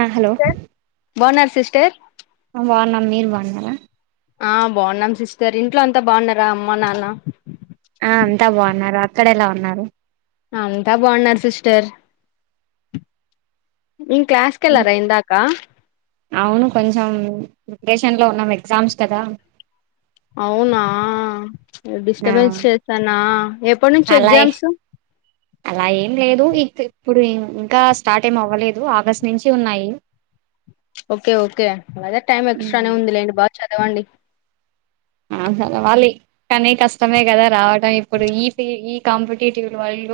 ఆ హలో బావున్నర సిస్టర్ బావున్నాం మీరు బావున్నర ఆ బాగున్నాం సిస్టర్ ఇంట్లో అంతా బాగున్నారా అమ్మ నాన్న అంతా బాగున్నారు అక్కడ ఎలా ఉన్నారు అంతా బాగున్నారు సిస్టర్ ఇంగ్ క్లాస్ కెళ్లారా ఇందాకా ప్రిపేషన్లో ఉన్నాం ఎగ్జామ్స్ కదా అవునా ఆ డిస్టర్బెన్స్ చేసానా ఎప్పటి నుంచి అలా ఎగ్జామ్స్ అలా ఏం లేదు ఇ ఇప్పుడు ఇంకా స్టార్ట్ ఏం అవ్వలేదు ఆగస్టు నుంచి ఉన్నాయి ఓకే ఓకే అలాగే టైమ్ ఎక్స్ట్రానే ఉందిలేండి బా చదవండి ఆ సరే వాళ్ళి కానీ కష్టమే కదా రావాలి ా ఇప్పుడు ఈ ప ఈ కాంపిటీటివ్ వల్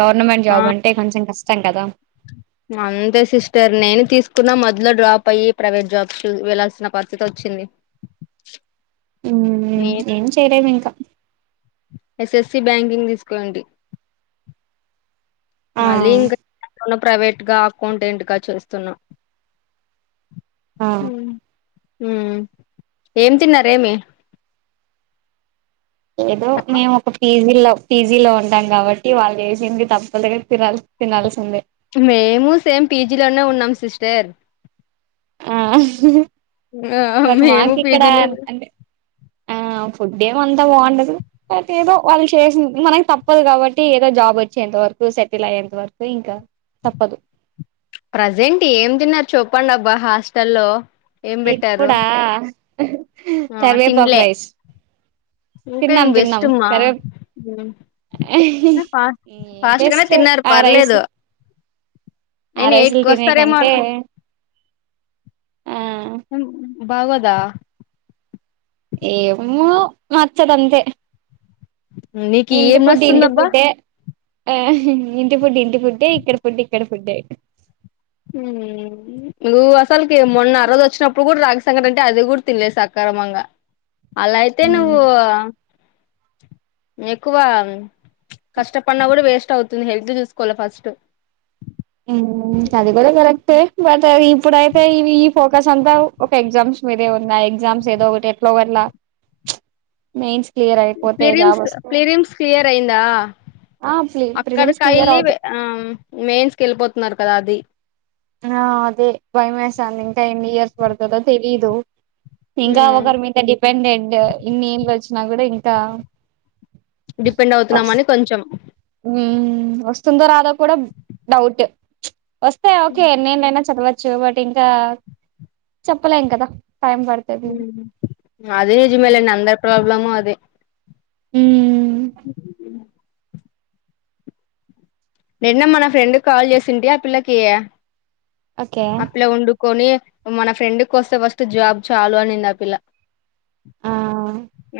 గవర్నమెంట్ ఆ జాబ్ అంటే కొంచెం క స కదా అంతే సిస్టర్ నేను తీసుకున్నా మధలో డ్రాప్ అయ్యి ప్రైవేట్ జాబ్ వెళ్లాల్సిన పద్ధతి వచ్చింది ఏం చేయలే మీంకా ఎస్ఎస్స బ్యాంకింగ్ తీసుకోండి ఆ మలింగ నను ప్రైవేట్ గా అకౌంటెంట్గా చూస్తున్నా ఆ హ ఏం తిన్నారేమి ఏదో మేము ఒక పీజీ లో పీజీలో ఉంటాం కాబట్టి వాళ్ళు చేసేకి తప్పదుగా తినల్ తినాల్సిందే మేము సేమ్ పీజీలోనే ఉన్నాం సిస్టర్ ఆ ఆ బట్ మేము మాకు ఇక్కడ పజినది అంటే ఆ ఫుడ్ ఏమంతా బాగుండదు ఏదో వాళ్ళు చేసి మనకు తప్పదు కాబట్టి ఏదో జాబ్ వచ్చేంత వరకు సెటిల్ అయ్యేంత వరకు ఇంకా తప్పదు ప్రజెంట్ ఏం తిన్నారు చూపడి అబ్బా హాస్టల్లో ఏం ఇది పెట్టారు కూడా ఆ కరివేపాక్ తిన్లే రైస్ ఇంకా ఏం తిన్నాం తిన్నాం బెస్ట్ మా సరే ఫా ఫాస్ట్ గానే బెస్ట్ తిన్నారు ఆ రైస్ పర్లేదు ఆ నేను రైసులు ఎయిట్కి తినే వస్తారేమో కంటే ఆ బాగుదా ఏమో మార్చ్చదంతే నీకు ఏం నస్తుందబ్బా ఆ ఇంటి ఫుడ్ ఇంటి ఫుడ్ ఇక్కడ ఫుడ్ ఇక్కడ ఫుడ్డే నువ్వు అసలుకి మొన్నన్న రోజు వచ్చినప్పుడు కూడా రాగిశకట అంటే అది కూడా తినలేదు సక్రమంగా అలా అయితే నువ్వు ఎక్కువ కష్టపడిన కూడా వేస్ట్ అవుతుంది హెల్త్ చూసుకోవాలి ఫస్ట్ అది కూడార కరక్తే బట్ అది ఇప్పుడైతే ఇ ఈ ఫోకస్ అంతా ఒక ఎగ్జామ్స్ మీదే ఉన్నాయి ఎగ్జామ్స్ ఏదో ఒకటి ఎట్ల ఒకట్లా మెయిన్స్ ఫ్లిరిమ్స్ జాబ్ వస్తే ఫ్లిరిమ్స్ క్లియర్ అయిందా ఆ ప్లి ప్రిలిమ్స్ క్లియర్ అక్కడకయిళ్ళి అవుతా ఆ మెయిన్స్ క వెళ్ళిపోతున్నారు పరాది ఆ అదే బయమేసంది ఇంకా ఎన్ని ఇయర్స్ పడుతదో తెలీదు ఇంకా ఒకరి మీద డిపెండెంట్ ఇన్ని యేండ్లోచిన నాగూడా ఇంకా డిపెండ్ అవుతున్నామని కొంచెం ఊ వస్తుందో రాదా కూడా డౌట్ వస్తే ఓకే నేనైనా చెప్ప చో బట్ ఇంకా చెప్పలేం కదా టైం పడుతది ఊ అదీనిజమేలే నంద ప్రబ్ ఎలమ అదే ఊ నిన్న మన ఫ్రెండ్ కాల్ చేసింటే ఆ పిల్లకి ఓకే అట్లా వండుకొని మన ఫ్రెండుకొస్తే ఫస్ట్ జాబ్ చాలు అనింది ఆ పిల్ల ఆ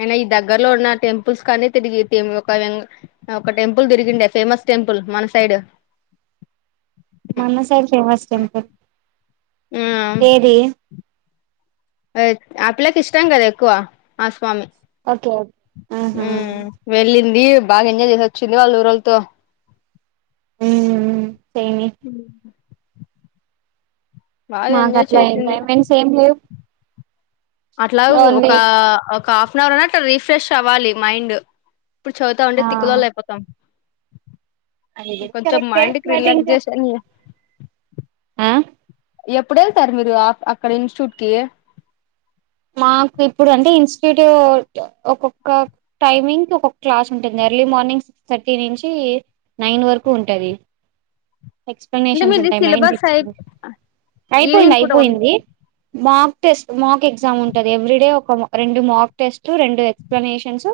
[inaudible] దగ్గర లో ఉన్న టెంపుల్స్ కన్నీ తిరిగితిమ్ ఒక వెంగ ఒక టెంపుల్ తిరిగిండ ఫేమస్ టెంపుల్ మన సైడ్ మన సైడ్ ఫేమస్ టెంపల్ ఆ ఆ ఆలకి ఇష్టం కదా ఎక్కువ ఆ స్వామి ఓకే ఆహా ఇది బాగ ఎంజాయ్ జేసొచ్చుంది వాళ్ళ ఊరొల్తో మ్మ్ సేమే ఉ ఎంజాయ్ మాకట్ల చేసింది ఎంజాయిమెంట్స్ ఏమ్ లేవ్ అట్లావి ఒక ఒక హాఫ్ అన్ అవర్ ఐన అ రీఫ్రెష్ అవ్వాలి మైండ్ ఇప్పుడు చదువుతాంటే ఆ తిక్కులోళ్లు అయిపోతాం అది గూడ కొంచెం కరెక్టే మైండ్ కి బట్ ఇంకా రిలాక్సేషన్ ఎప్పుడెళ్తారు మీరు అ అక్కడ ఇన్స్ట్యూట్ కి మాకు ఇప్పుడు అంటే ఇ త్రీ టూ ఒక్కొక్క టైమింగ్ ఒక్కొక్క క్లాస్ ఉంటుంది ఎర్లీ మార్నింగ్ సిక్స్ థర్టీ నుంచి నైన్ వరకు ఉంటది అంటే ఎక్స్ప్లెనేషన్స్ మీది ఉంటాయి మైండ్స్ సిలబస్ అయి ఎక్స్ప్ అయిపోయింది ఈవినింగ్ పూట ఉం అయిపోయింది మార్క్ టెస్ట్ మార్క్ ఎక్సా ఎగ్జామ్ ఉంటది ఎవ్రీడే ఒక రెండు మార్క్ టెస్ట్ రెండు ఎక్స్ప్లనేషన్స్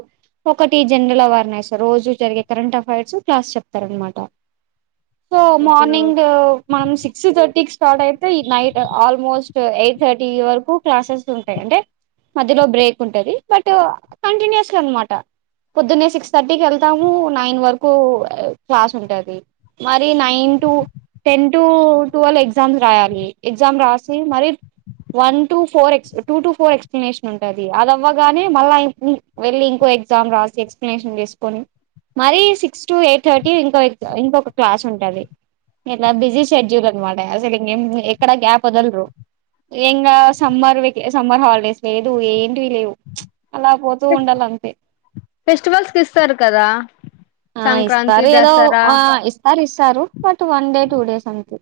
ఒకటి జనరల్ అవర్నైస్ రోజు జరిగే కరెంట్ అఫైర్స్ క్లాస్ చెప్తారు అనమాట సో ఓకే మార్నింగ్ ఓకే మనం సిక్స్ థర్టీ కి స్టార్ట్ అయితే నైట్ ఆల్మోస్ట్ ఎయిట్ థర్టీ వరకు క్లాసెస్ ఉ అంటే మధ్యలో బ్రేక్ ఉంటది బట్ కంటిన్యూస్గా అనమాట పొద్దున్నే సిక్స్ థర్టీకి వెళ్తాము నైన్ వరకు క్లాస్ ఉంటంది మరి nine to ten to twelve exams రాయాలి ఎగ్జామ్ రాసి మరి వన్ టు ఫోర్ ఎస్ప్ టూ టు ఫోర్ ఎక్స్ప్లనేషన్ ఉంటంది అదివ్వగానే మళ్ళీ వెళ్ళి ఇంకో ఎగ్జామ్ రాసి ఎక్స్ప్లనేషన్ చేసుకొని మరీ సిక్స్ టు ఎయిట్ థర్టీ ఇంకో ఇంకొక క్లాస్ ఉంటంది ఇట్లా బిజీ షెడ్యూల్ అనమాట అసలు ఇం ఎక్కడ గ్యాప్ వదలరు ఇం సమ్మర్ అంతే సమ్మర్ హాలిడేస్ లేదు ఏంటి లేవు చ్ ఫెస్టివల్స్ కి ఇస్తారు కదా ఆ సంక్రాంతి ఇస్తారు ఏదో దసరా ఆ ఇస్తారు ఇస్తారు బట్ వన్ ఉండేదే టూ డేస్ అంతే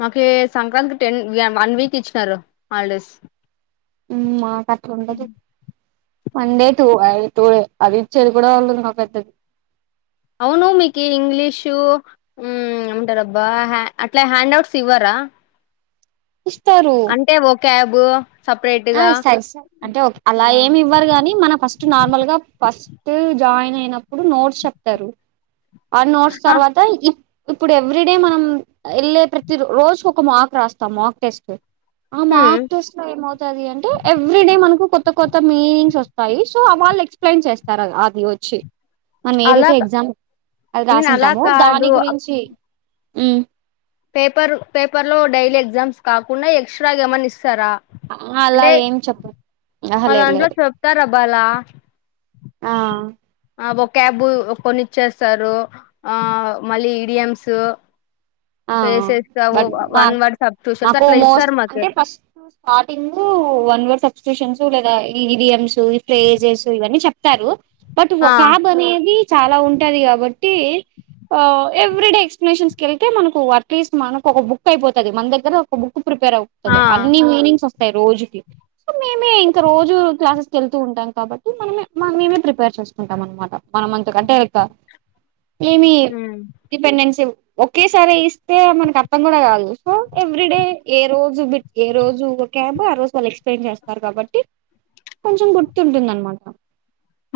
మాకు ఏ సంక్రాంతి టెన్ వన్ వీక్ ఇచ్చినారు హాలిడేస్ ఉ మా పట్లుంటది ఉమ్ వన్ డే టూ అయితే టూ డే అది ఇచ్చేది కూడా వాళ్ళు ఇంగా పెద్దది అవును మీకు ఇంగ్లీషు హు ఏమంటారబ్బా అట్లా హ్యాండ్ అవుట్స్ ఇవ్వరా ఇస్తారు అంటే ఒ క్యాబ్ బువ్వ ఆ ఇస్తా ఇస్తా అంటే అలా ఏమి ఇవ్వరు కాని మనం ఫస్ట్ నార్మల్గా ఫస్ట్ జాయిన్ అయినప్పుడు నోట్స్ చెప్తారు ఆ నోట్స్ ఆ, తర్వాత ఇప్ ఇప్పుడు ఎవ్రీ డే మనం వెళ్ళే ప్రతి రోజు ఒక మాక్ రాస్తాం మాక్ టెస్ట్ ఆ మ్మ్ మార్క్ టెస్ట్ లో ఏమవుతది అంటే ఎవ్రీ డే మనకు కొ కొత్త కొత్త మీనింగ్స్ వస్తాయి సో వాళ్ళు ఎక్స్ప్లెయిన్ చేస్తారు అది వచ్చి మనం అలా ఏదైతే కా- ఎగ్జామ్ అది నేను అలా రాసింటాము దాని కాదు గురించి ఉమ్ పేపర్ పేపర్ లో డైలీ ఎగ్జామ్స్ కాకుండా ఎక్స్ట్రా గ ఏమని ఇస్ సారా అలా అంటే ఏం చెప్ప ఆహా మా లేదు దాంట్లో లేదు చెప్తార అబ్బాలా ఆ ఒక క్యాబు కొన్నిచ్చేస్తారు ఆ మళ్ళీ ఈ డి ఎమ్స్ హా హా బట్ వర్డ్ సబ్స్టిట్యూషన్స్ మాకు అట్లా మోస్ట్ ఇస్తారు మాకి అంటే ఫస్ట్ స్టార్టింగ్ వన్ వర్స్ వచ్చి ట్యూషన్స్ లేదా ఈ ఇడియమ్స్ ప్రేజెస్ ఇవన్నీ చెప్తారు బట్ ఆ ఒకాబనేది చాలా ఉంటది కాబట్టి ఆ ఎవ్రీ డే ఎక్స్ప్లనేషన్స్ కెల్ మనకు అట్లీస్ట్ మనకు ఒక బుక్ అయిపోతది మన దగ్గర ఒక బుక్ ప్రిపేర్వుతు ఆ అన్ని మీనింగ్స్ రోజుకి సో మేమే ఇంకా రోజు క్లాసెస్కి వెళ్తూ ఉంటాం కాబట్టి మనమే మన మేమే ప్రిపేర్ చేసుకుంటాం అనమాట మనం అంతకంటే ఏమి మ్మ్ డిపెండెన్స్ ఒకేసారి ఇస్తే మనకు అర్థం కూడా కాదు సో ఎవ్రీడే ఏ రోజు బిట్ ఏ రోజు ఒక క్యాబ ఆ రోజు వాళ్ళు ఎక్స్ప్లెయిన్ చేస్తారు కాబట్టి కొంచెం గుర్తుంటుంద అనమాట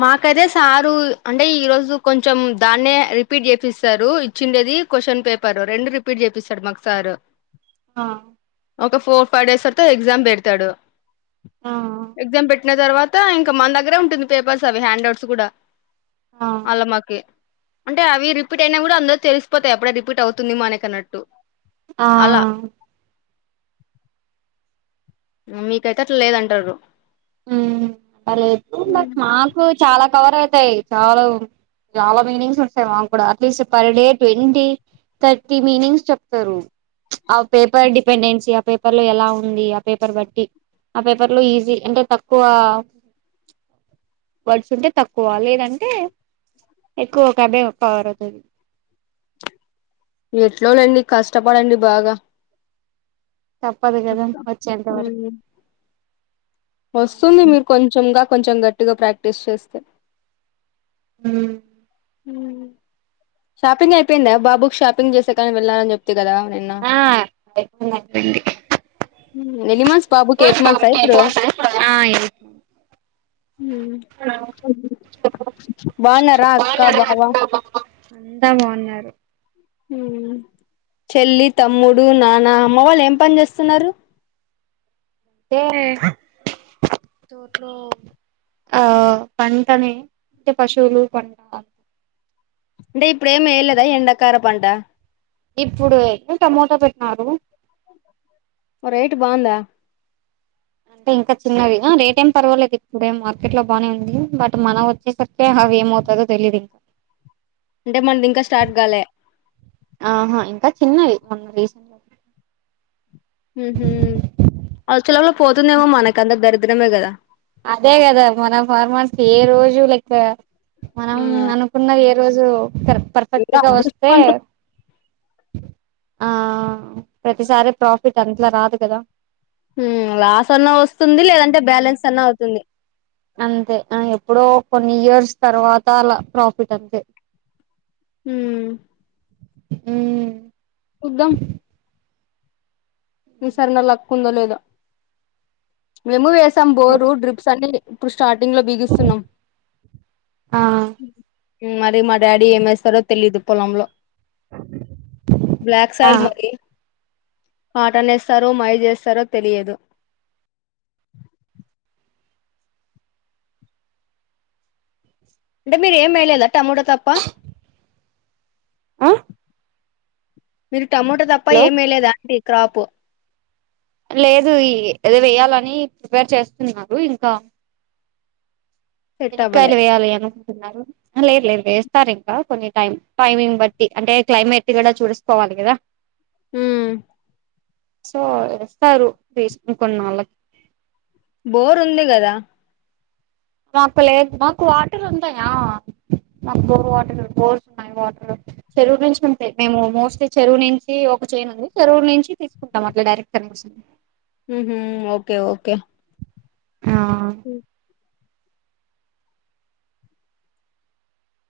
మాకైతే సారు అంటే ఈరోజు కొంచెం దాన్నే రిపీట్ చేపిస్తారు ఇచ్చిండేది క్వశ్చన్ పేపర్ రెండు రిపీట్ చేపిస్తాడు మాకు సారు హా ఒక ఫోర్ ఫైవ్ డేస్ తర్వాత ఎగ్జామ్ పెడతాడు. ఆ ఎగ్జామ్ పెట్టు ట్టిన తర్వాత ఇంకా మన దగ్గరే ఉంటుంది పేపర్స్ అవి హ్యాండ్ అవుట్స్ కూడా. ఆ అలమకి అంటే అవి రిపీట్ అయినా కూడా అందరు తెలిసిపోతాయి అప్పుడె రిపీట్ అవుతుంది మనకు అన్నట్టు. ఆ అలా మీకైతే అట్లా లేదంటారు ఊ పర్లేదు మరి మాకు చాలా కవర్ అవుతాయి చాలా చాలా మీనింగ్స్ వస్తాయి మాకు కూడా at least per day twenty thirty meanings చెప్తారు. ఆ పేపర్ డిపెండెన్సీ ఆ పేపర్ లో ఎలా ఉంది ఆ పేపర్ బట్టి ఆ పేపర్ లో ఈజీ అంటే తక్కువ వర్డ్స్ ఉంటే తక్కువ లేదంటే ఎక్కువ కబే కవర్ అవుతుంది. ఎట్లోలెండి కష్టపడండి బాగా తప్పదు కదా వచ్చేంత వరకు వస్తుంది మీకు కొంచంగా కొంచెం గట్టిగా ప్రాక్టీస్ చేస్తే హ్మ్ హూ షాపింగ్ అయిపోయిందా బాబుకి షాపింగ్ చేసే కాని వెళ్ళానని చెప్తే జరా నిన్న ఆ అయిపోయిందండి ఎన్ని మంత్స్ బాబుకి ఇప్పుడు ఎయిట్ మంత్స్ ఆ ఇప్పుడు ఆ బాగున్నారా బావ అంతా బాగున్నారు ఊ చెల్లి తమ్ముడు నాన్న అమ్మ వాళ్ళు ఏం పని చేస్తున్నారు. అంటే తోట్లో ఆ పంటని అంటే పశువులు పంట అంటే ఇప్పుడేం వెయ్యలేదా ఎండ కార పంట ఇప్పుడు ఏ టమోటా పెట్టినారు ఒ రైట్ బాగుందా అంటే ఇంకా చిన్నవిగా రేట్ ఏం పర్వాలేదు ఇప్ ఇప్పుడే మార్కెట్ లో బానే ఉంది బట్ మనం వచ్చేసరికి అవి ఏమవుతదో తెలీయదు ఇంకా. అంటే మనది ఇంకా స్టార్ట్ కాలే ఆహా ఇంకా చిన్నవి మొన్న రీసెంట్ గా [unintelligible] ఊ హు ఆ సెలవుల్లో పోతుందేమో మనకి అంత దరిద్రం. [unintelligible] మే కదా అదే కదా మన ఫార్మ ఏ రోజు లెక్క మనం అనుకున్నఏ రోజు కర్ ఏదో పర్ఫెక్ట్గా వస్తే అదృష్టవంతు ఆ ప్రతిసారి ప్రాఫిట్ అంతలా రాదు కదా మ్మ్ లాస్ అన్నా వస్తుంది లేదంటే బ్యాలెన్స్ అన్నా అవుతుంది అంతే ఆ ఎప్పుడో కొన్ని ఇయర్స్ తర్వాత అలా ప్రాఫిట్ అంతే మ్మ్ మ్మ్ చూద్దాం ఈ సారన్న లక్ కుందలేదా మేము వేస్ తం బోరు డ్రిప్స్ అన్నీ ట్రుష్ స్టార్టింగ్ లో బిగిస్తున్నాం ఆ మ్మ్ మరి మా డాడీ ఏమేస్తారో తెలీదు పొలంలో బ్లాక్ ఆ సయిల్ మరి పాటనేస్తారో మాయ జేస్తారో తెలియదు అంటే మీరేం వెేయలేదా టమోటా తప్ప ఆ మిల్ టమోటో దప్పా హలో ఏమేయ లేదా అండి క్రాపు లేదు ఈ ఎదో వేయాలని ప్రిపేర్ చేస్తున్నారు ఇంకా సెట్ అవ్వలే చెనిక్కాయలు వేయాలి ఎనం లేర్ లేద్ వేస్తారింకా కొన్ని టైం టైమింగ్ బట్టి అంటే క్లైమేట్ కూడా చూసుకోవాలి కదా మ్మ్ సో ఎస్తారు పేస్ ఇంకొన్నాలక్ బోర్ ఉంది కదా మాకు లేదు మాకు వాటర్ ఉంటాయా మాకు బోర్ వాటర్ బోర్స్ ఉన్నాయి వాటరు చెరువు నుంచి వుంటై మేము మోస్ట్లీ చెరువు నుంచి ఒక చేనుంది చెరువు నుంచి తీసుకుంటాం అట్లా డైరెక్ట్ కనెక్షన్స్ మ్మ్ హు ఓకే ఓకే ఆ